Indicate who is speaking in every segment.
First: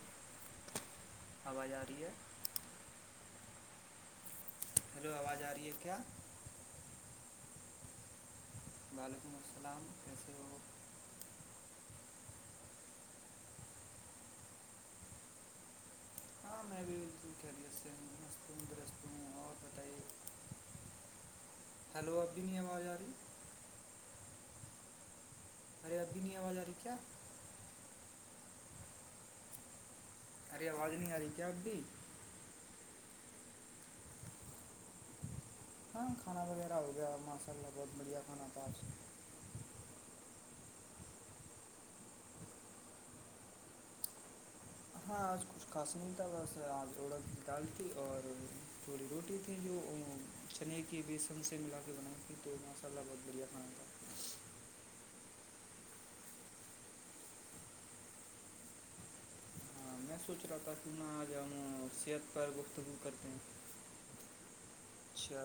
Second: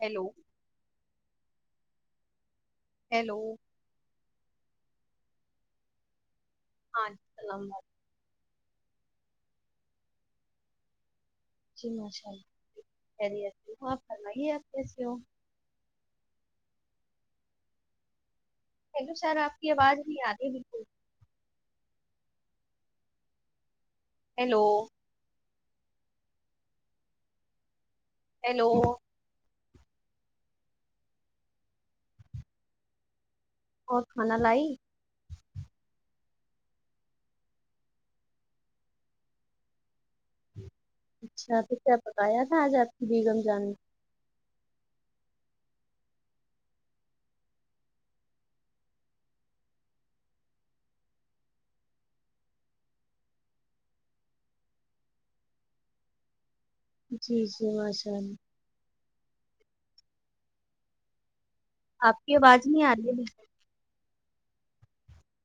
Speaker 1: hello
Speaker 2: آواز آ رہی ہے
Speaker 1: ہیلو
Speaker 2: ہیلو آواز آ رہی ہے کیا
Speaker 1: ہاں الام
Speaker 2: وعلیکم السلام کیسے ہو
Speaker 1: جی ماشاء اللہ خری آپ فرمائیے آپ کیسے ہو
Speaker 2: کیری سےندر
Speaker 1: ہیلو سر آپ کی آواز نہیں آ رہ ہے بالکل
Speaker 2: ہیلو ابھی نہیں آواز آ رہی
Speaker 1: ہیلو
Speaker 2: ارے ابھی نہیں آواز آ رہی کیا
Speaker 1: ہیلو
Speaker 2: ای آواز نہیں آاری کیای
Speaker 1: اور کھانا لائی
Speaker 2: ہاں کھانا وغیرہ ہو گیا ماشاء اللہ بہت بڑھیا کھانا تھا آپ سے
Speaker 1: اچھا تو کیا پکایا تھا آج آپ کی بیگم جانے
Speaker 2: ہاں آج کچھ خاسم تھا بس آج اوڑد دال تھی اور تھوڑی روٹی تھی جو چنے کی بی سب سے ملا کے بنائی تھی تو ماشاء اللہ بہت بڑھیا کھانا تھا
Speaker 1: جی جی ماشاءاللہ
Speaker 2: ہاں میں سوچ رہا تھا کہ میں آ جاؤ
Speaker 1: آپ کی آواز نہیں آ رہی ہے
Speaker 2: اچھا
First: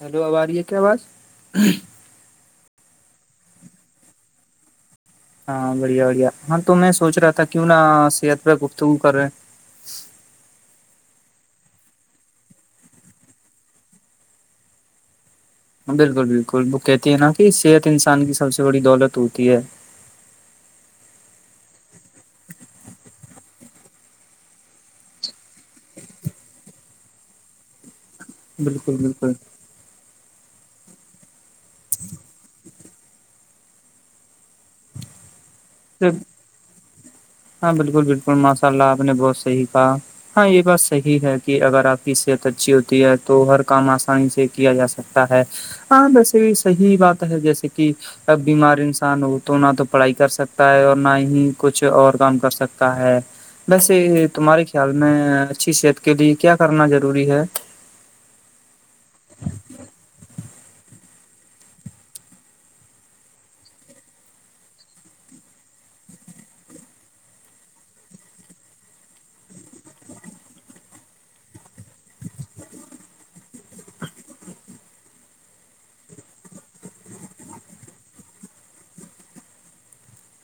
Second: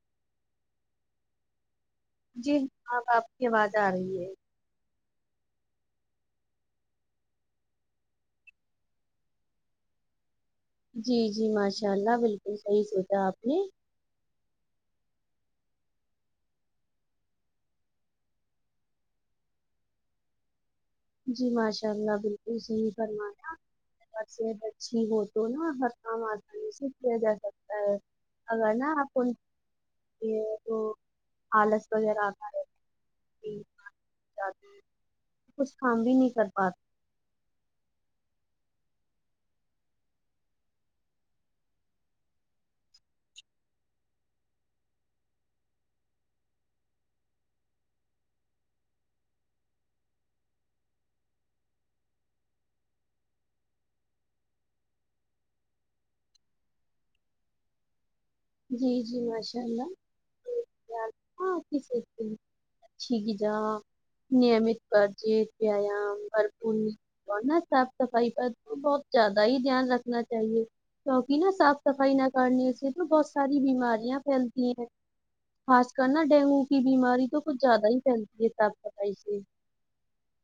Speaker 2: ہیلو اب آرہی ہے کیا آواز
Speaker 1: جی اب آپ کی آواز آ رہی ہے
Speaker 2: ہاں بڑھیا بڑھیا ہاں تو میں سوچ رہا تھا کیوں نہ صحت پہ گفتگو کرے
Speaker 1: جی جی ماشاء اللہ بلکل صحیح سوچا آپ نے
Speaker 2: بلکل بلکل وہ کہتے ہے نا کہ صحت انسان کی سب سے بڑی دولت ہوتی ہے
Speaker 1: جی ماشاء اللہ بلکل صحیح فرمایا صحت اچھی ہو تو نا ہر کام آسانی سے کیا جا سکتا ہے اگر نا
Speaker 2: بالکل
Speaker 1: آپ کو
Speaker 2: بالکل
Speaker 1: یہ تو آلس وغیرہ آتا رہے کام بھی نہیں کر پاتے
Speaker 2: ہاں بلکل بلکل ماشاء اللہ آپ نے بہت صحیح کہا ہاں یہ بات صحیح ہے کہ اگر آپ کی صحت اچھی ہوتی ہے تو ہر کام آسانی سے کیا جا سکتا تا ہے ہاں ویسے بھی صحیح بات ہے جیسے کہ بیمار انسان ہو تو نہ تو پڑھائی کر سکتے سکتا ہے اور نا ہی کچھ اور کام کر سکتا ہے ویسے تمہارے خیال میں اچھی صحت کے لیے کیا کرنا ضروری ہے
Speaker 1: جی جی ماشاء اللہ اچھی غذا نعمت پر تو نا صاف صفائی پر تو بہت زیادہ ہی دھیان رکھنا چاہیے کیونکہ نا صاف صفائی نہ کرنے سے تو بہت ساری بیماریاں پھیلتی ہیں خاص کر نا ڈینگو کی بیماری تو کچھ زیادہ ہی پھیلتی ہے صاف سفائی سے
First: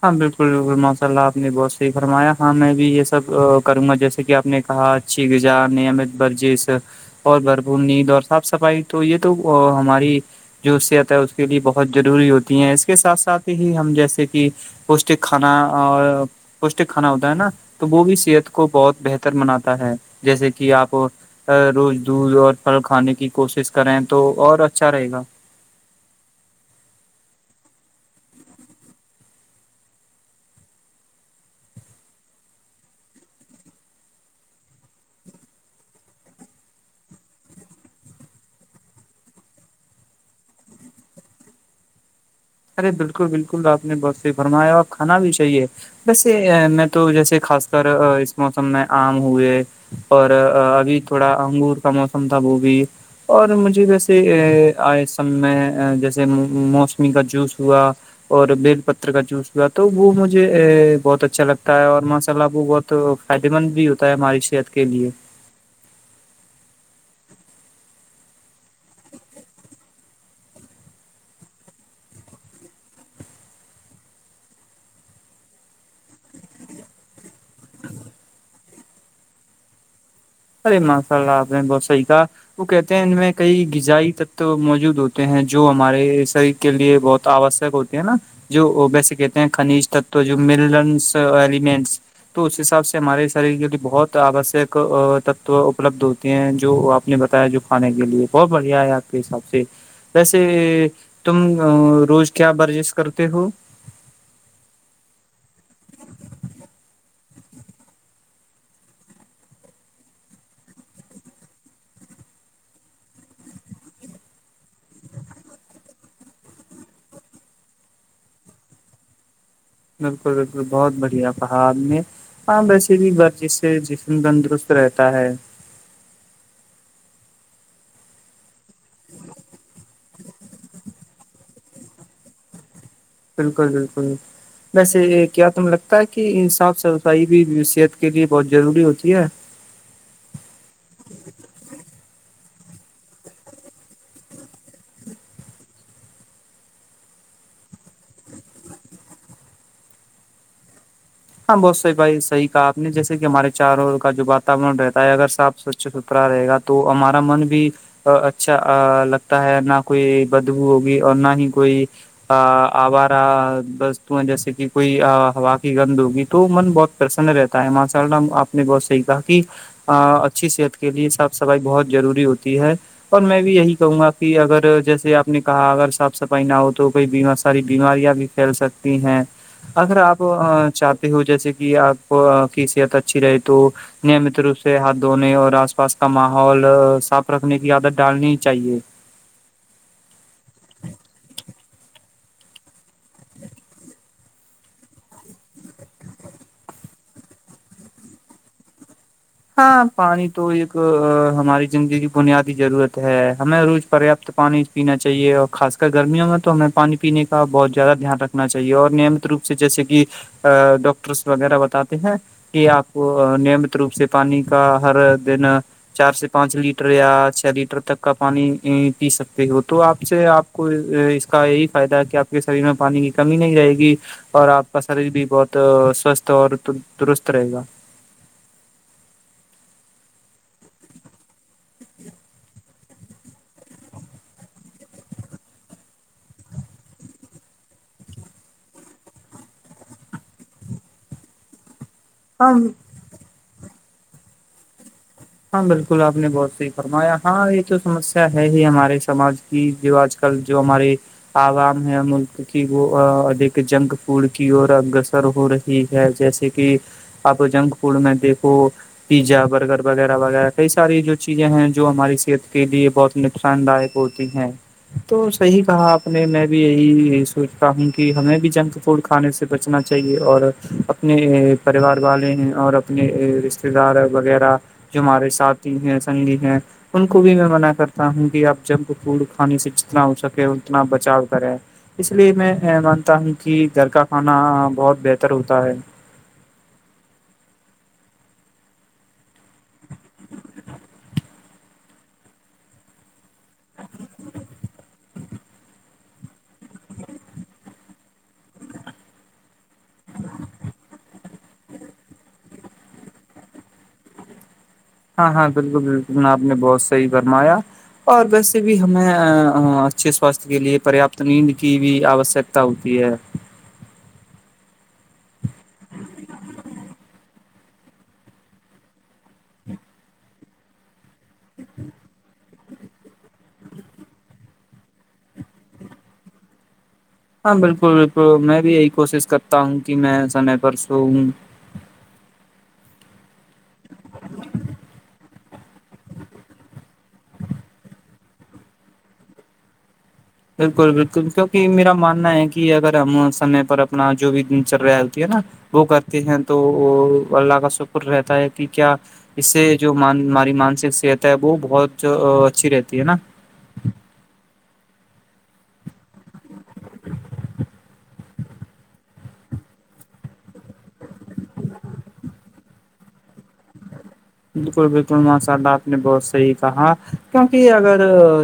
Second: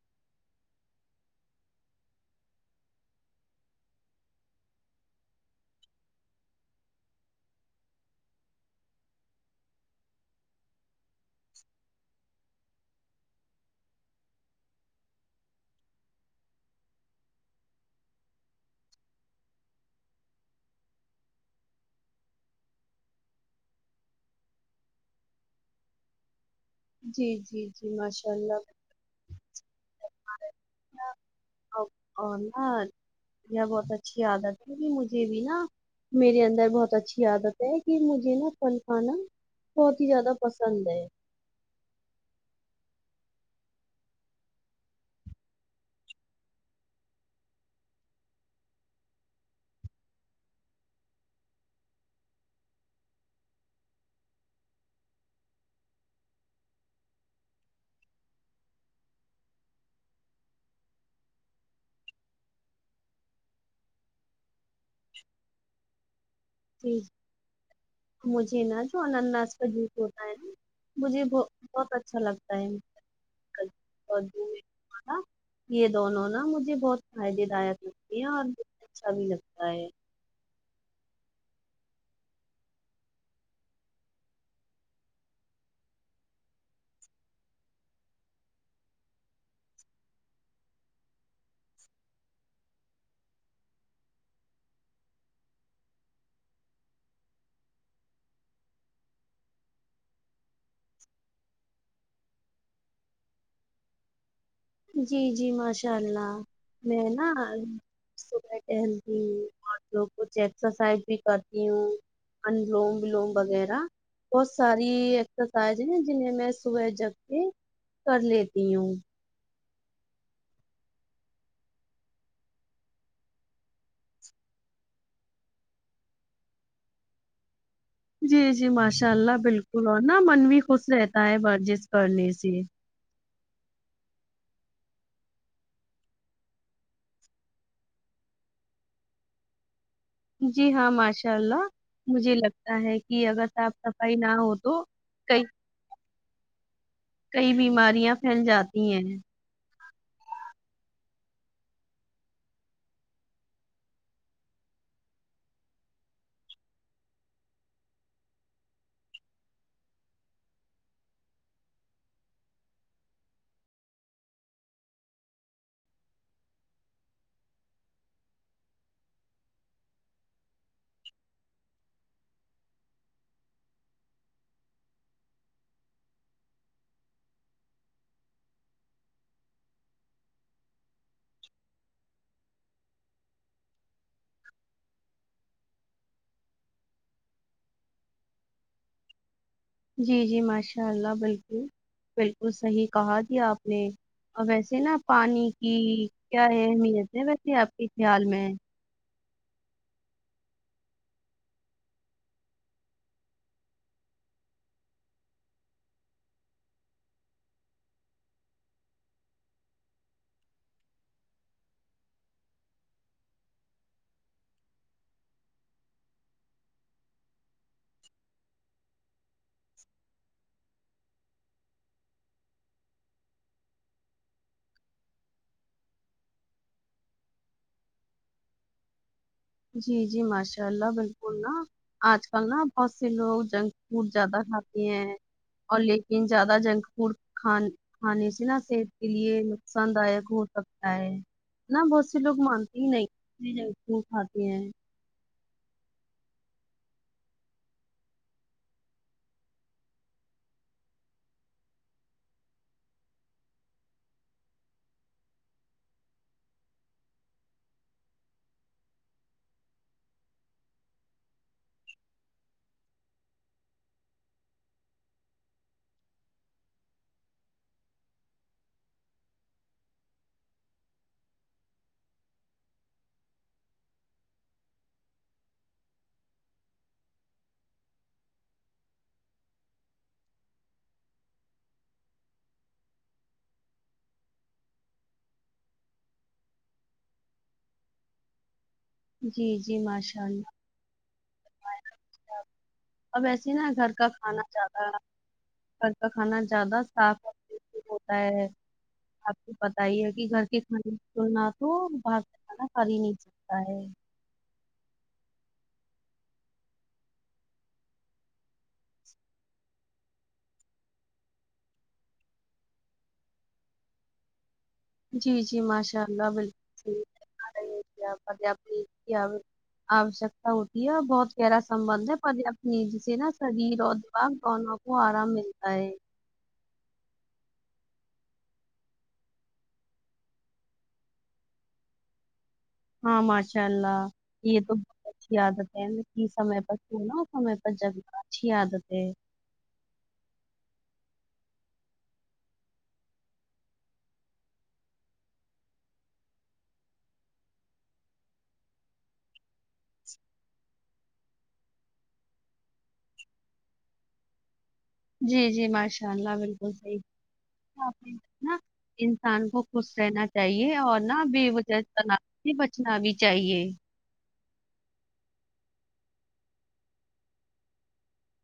Speaker 2: ہاں بلکل بلکل ماشاء اللہ آپ نے بہت صحیح فرمایا ہاں میں بھی یہ سب کروں گا جیسے کہ آپ نے کہا [unintelligible] اور بھرپور نیند اور صاف صفائی تو یہ تو ہماری جو صحت اس کے لیے بہت ضروری ہوتی ہیں اس کے ساتھ ساتھ ہی ہم جیسے کہ پوشٹک کھانا اور پوشٹک کھانا ہوتا ہے نا تو وہ بھی صحت کو بہت بہتر بناتا ہے جیسے کہ آپ روز دودھ اور پھل کھانے کی کوشش کریں تو اور اچھا رہے گا
Speaker 1: جی جی جی ماشاء اللہ [inaudible] یہ بہت اچھی عادت ہے مجھے بھی نا میرے اندر بہت اچھی عادت ہے کہ مجھے نا پھل کھانا بہت ہی زیادہ پسند ہے
Speaker 2: ارے بلکل بلکل آپ نے بہت صحیح فرمایا اور کھانا بھی چاہیے ویسے میں تو جیسے خاص کر اس موسم میں آم ہوئے اور ابھی تھوڑا انگور کا موسم تھا وہ بھی اور مجھے ویسے آئے سم میں جیسے موسمی کا جوس ہوا اور بیل پتر کا جوس ہوا تو وہ مجھے بہت اچھا لگتا ہے اور ماشاءاللہ وہ بہت تو فائدے مند بھی ہوتا ہے ہماری صحت کے لیے
Speaker 1: جی مجھے نا جو اننناس کا جوس ہوتا ہے نا مجھے بہت اچھا لگتا ہے یہ دونوں نا مجھے بہت فائدے لایک لگتے ہیں اور بہت اچھا بھی لگتا ہے
Speaker 2: ارے ماشاءاللہ بہن بہت صحیح کہا وہ کہتے ہیں ان میں کئی غذائی تتو موجود ہوتے ہیں جو ہمارے صحت کے لیے بہت آوس ہوتی ہے نا جو وہ ویسے کہتے ہیں خج تتو جو ملنس ایلیمنٹس تو اس حساب سے ہمارے شریر کے لیے بہت آوشک تت اپلبد ہوتے ہیں جو آپ نے بتایا جو کھانے کے لیے بہت بڑھیا ہے آپ کے حساب سے ویسے تم روز کیا ورزش کرتے ہو
Speaker 1: جی جی ماشاء اللہ میں نا صبح ٹہلتی ہوں اور لگ کچھ ایکسرسائز بھی کرتی ہوں انلوم ولوم وغیرہ بہت ساری ایکسرسائز ہیں جنہیں میں صبح جگ کے کر لیتی ہوں
Speaker 2: بالکل بالکل بہت بڑھیا کہا آپ نے ہاں ویسے بھی ور جش سے جسم تندرست رہتا ہے
Speaker 1: جی جی ماشاء اللہ بالکل اور نا من بھی خوش رہتا ہے ورزش کرنے سے
Speaker 2: بالکل بالکل ویسے کیا تمہیں لگتا ہے کہ صاف صفائی بھی صحت کے لیے بہت ضروری ہوتی ہے
Speaker 1: جی ہاں ماشاء اللہ مجھے لگتا ہے کہ اگر تپ صفائی نہ ہو تو کئی کئی بیماریاں پھیل جاتی ہیں
Speaker 2: ہاں بہت صحی بھائی صح کہ آپ نے جیسے کہ ہمارے چاروں کا جو واتاورن رہتا ہے اگر صاف ستھرا رہے گا تو ہمارا من بھی اچھا لگتا ہے نہ کوئی بدبو ہوگی اور نہ ہی کوئی آبارہ وستویں جیسے کہ کوئی ہوا کی گند تو من بہت پرسن رہتا ہے ماشاء اللہ آپ نے بہت صحیح کہا کہ اچھی صحت کے لیے صاف صفائی بہت ضروری ہوتی ہے اور میں بھی یہی کہوں گا کہ اگر جیسے آپ نے کہا اگر صاف صفائی نہ ہو تو کوئی ساری بیماریاں بھی کھیل سکتی ہیں اگر آپ چاہ ہو جیسے کہ آپ کی صحت اچھی رہے تو نیمت روپ سے ہاتھ دھونے اور آس پاس کا ماحول صاف رکھنے کی عادت ڈالنی چاہیے
Speaker 1: جی جی ماشاء اللہ بالکل بالکل صحیح کہا دیا آپ نے اور ویسے نا پانی کی کیا اہمیت ہے ویسے آپ کے خیال میں ہے
Speaker 2: ہاں پانی تو ایک ہماری زندگی کی بنیادی ضرورت ہے ہمیں روز پریاپت پانی پینا چاہیے اور خاص کر گرمیوں میں تو ہمیں پانی پینے کا بہت زیادہ دھیان رکھنا چاہیے اور نیمت روپ جیسے کہ ڈاکٹرس وغیرہ بتاتے ہیں کہ آپ کو نعمت روپ سے پانی کا ہر دن چار سے پانچ لیٹر یا چھ لیٹر تک کا پانی پی سکتے ہو تو آپ سے آپ کو اس کا یہی فائدہ ہے کہ آپ کے شریر میں پانی کی کمی نہیں رہے گی اور آپ کا شریر بھی بہت سوستھ اور درست رہے گا
Speaker 1: جی جی ماشاء اللہ بالکل نا آج کل نا بہت سے لوگ جنک فوڈ زیادہ کھاتے ہیں اور لیکن زیادہ جنک فوڈ کھان کھانے سے نا صحت کے لیے نقصان دایک ہو سکتا ہے نا بہت لوگ
Speaker 2: ہم
Speaker 1: مانتے ہی نہیں کھاتے ہیں
Speaker 2: ہاں بالکل آپ نے بہت صحیح فرمایا ہاں یہ تو سمسیا ہے ہی ہمارے سماج کہ جو آج کل جو ہمارے عوام ہے ملک کی وہیک جنک فوڈ کی اور اگگرسر ہو رہی ٹھیک ہے جیسے کہ اب جنک فوڈ میں دیکھو پیزا برگر وغیرہ وغیرہ کئی ساری جو چیزیں ہیں جو ہماری صحت کے لیے بہت نقصان داک ہوتی ہیں تو صحیح کہا آپ نے میں بھی یہی سوچتا ہوں کہ ہمیں بھی جنک فوڈ کھانے سے بچنا چاہیے اور اپنے پریوار والے ہیں اور اپنے رشتے رشتتے دار وغیرہ جو ہمارے ساتھی ہیں سنگھی ہیں ان کو بھی میں منع کرتا ہوں کہ آپ جب فوڈ کھانے سے جتنا ہو سکے اتنا بچاؤ کرے اس لیے میں مانتا ہوں کہ گھر کا کھانا بہت بہتر ہوتا ہے
Speaker 1: جی جی ماشاء اللہ اب ایسے نا گھر کا کھانا جاہا ہے گھر کا کھانا زیادہ صاف اور ٹیٹی ہوتا ہے آپ کو پتا ہی ہے کہ گھر کے کھانے تو نہ تو باہر سے کھانا کھ ہی نہیں سکتا ہے
Speaker 2: ہاں ہاں بالکل بالکل میں آپ نے بہت صحیح فرمایا اور ویسے بھی ہمیں اچھے سواستھ کے لیے پریاپت نیند کی بھی آوشکتا ہوتی ہے
Speaker 1: جی جی ماشاء اللہ بالکل رہی آوشکتا ہوتی ہے اور بہت گہرا سبند ہے پرپت ن ج سے نا شریر اور دماغ دونوں وہ آرام ملتا ہے
Speaker 2: ہاں بالکل بالکل میں بھی یہی کوشش کرتا ہوں کہ میں سمے پر سووں
Speaker 1: ہاں ماشاء اللہ یہ تو بہت اچھی عادت ہے سمے پر سوناا سمے پر جگنا اچھی عادت ہے
Speaker 2: بالکل بالکل کیونکہ میرا ماننا ہے کہ اگر ہم سمے پر اپنا جو بھی دن چل رہا ہےتی ہے نا وہ کرتے ہیں تو وہ اللہ کا شکر رہتا ہے کہ کیا اس سے جو ہماری مانسک صحت ہے وہ بہت اچھی رہتی ہے نا
Speaker 1: جی جی ماشاء اللہ بالکل صحیح انسان کو خوش رہنا چاہیے اور نہ ب وہ جی سے بچنا بھی چاہیے
Speaker 2: بالکل بالکل ماشاء اللہ آپ نے بہت صحیح کہا کیکہ اگر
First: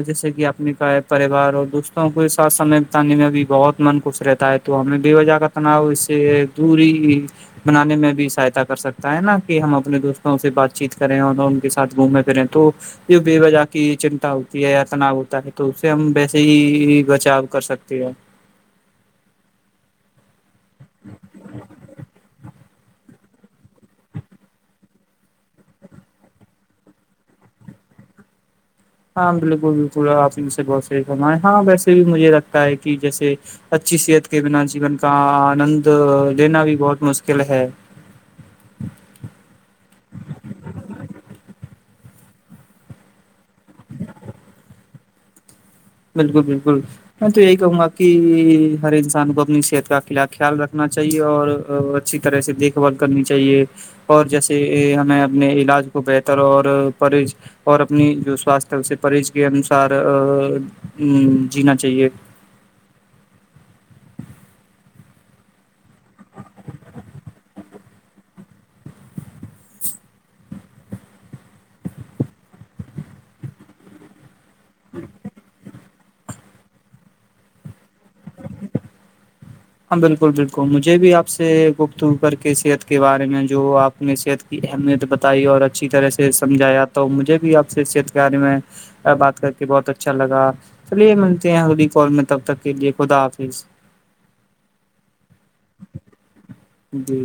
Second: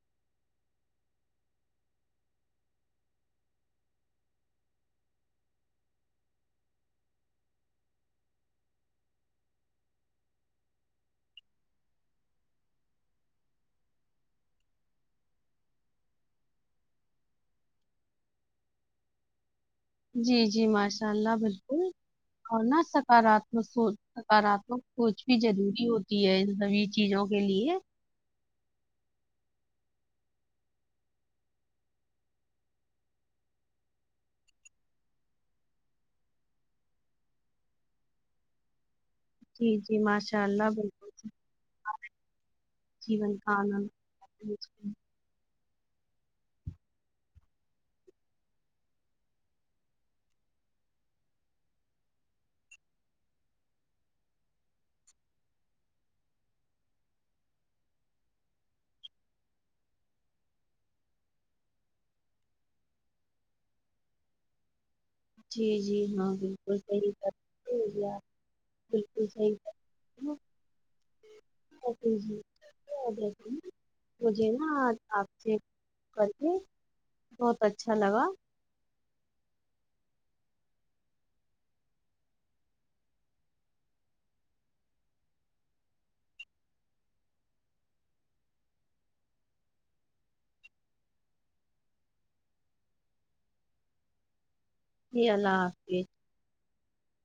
Speaker 2: جیسے کہ آپ نے کہ پریوار اور دوستوں کے ساتھ سمے بتانے میں بھی بہت من خوش رہتا ہے تو ہمیں بے وجہ کا اپناؤ اس سے دوری بنانے میں بھی سہایتا کر سکتا ہے نا کہ ہم اپنے دوستوں سے بات ات چیت کریں اور ان کے ساتھ گھومیں پھریں تو جو بے وجہ کی چنتا ہوتی ہے یا تناؤ ہوتا ہے تو اس سے ہم ویسے ہی بچاؤ کر سکتے ہیں
Speaker 1: جی جی ماشاء اللہ بالکل ہونا سک سکاراتمک سوچ سکاراتمک سوچ بھی ضروری ہوتی ہے ان سبھی چیزوں کے لیے
Speaker 2: ہاں بالکل بالکل آپ ہی م سے بہت صحیح فمائیں ہاں ویسے بھی مجھے لگتا ہے کہ جیسے اچھی صحت کے بنا جیون کا آنند لینا بھی بہت مشکل ہے
Speaker 1: جی جی ماشاء اللہ بالکل جین کاان
Speaker 2: بالکل بالکل میں تو یہی کہوں گا کہ ہر انسان کو اپنی صحت کا خلا خیال رکھنا چاہیے اور اچھی طرح سے دیکھ بھال کرنی چاہیے اور جیسے ہمیں اپنے علاج کو بہتر اورز اور اپنی جو سوستھ ہے اسے پرہیز کے انسار جینا چاہیے
Speaker 1: جی جی ہاں بالکل صحیح بالکل صحی جی مجھے نا آپ سے ے بہت اچھا لگا
Speaker 2: ہاں بالکل بالکل مجھے بھی آپ سے گپتگ کر کے صحت کے بارے میں جو آپ اپ نے صحت کی اہمیت بتائی اور اچھی طرح سے سمجھایا تو مجھے بھی آپ سے صحت کے بارے میں بات کر کے بہت اچھا لگا چلیے یہ ملتے ہیں ہودی کال میں تب تک کے لیے خدا حافظ
Speaker 1: جی اللہ حافظ
Speaker 2: جی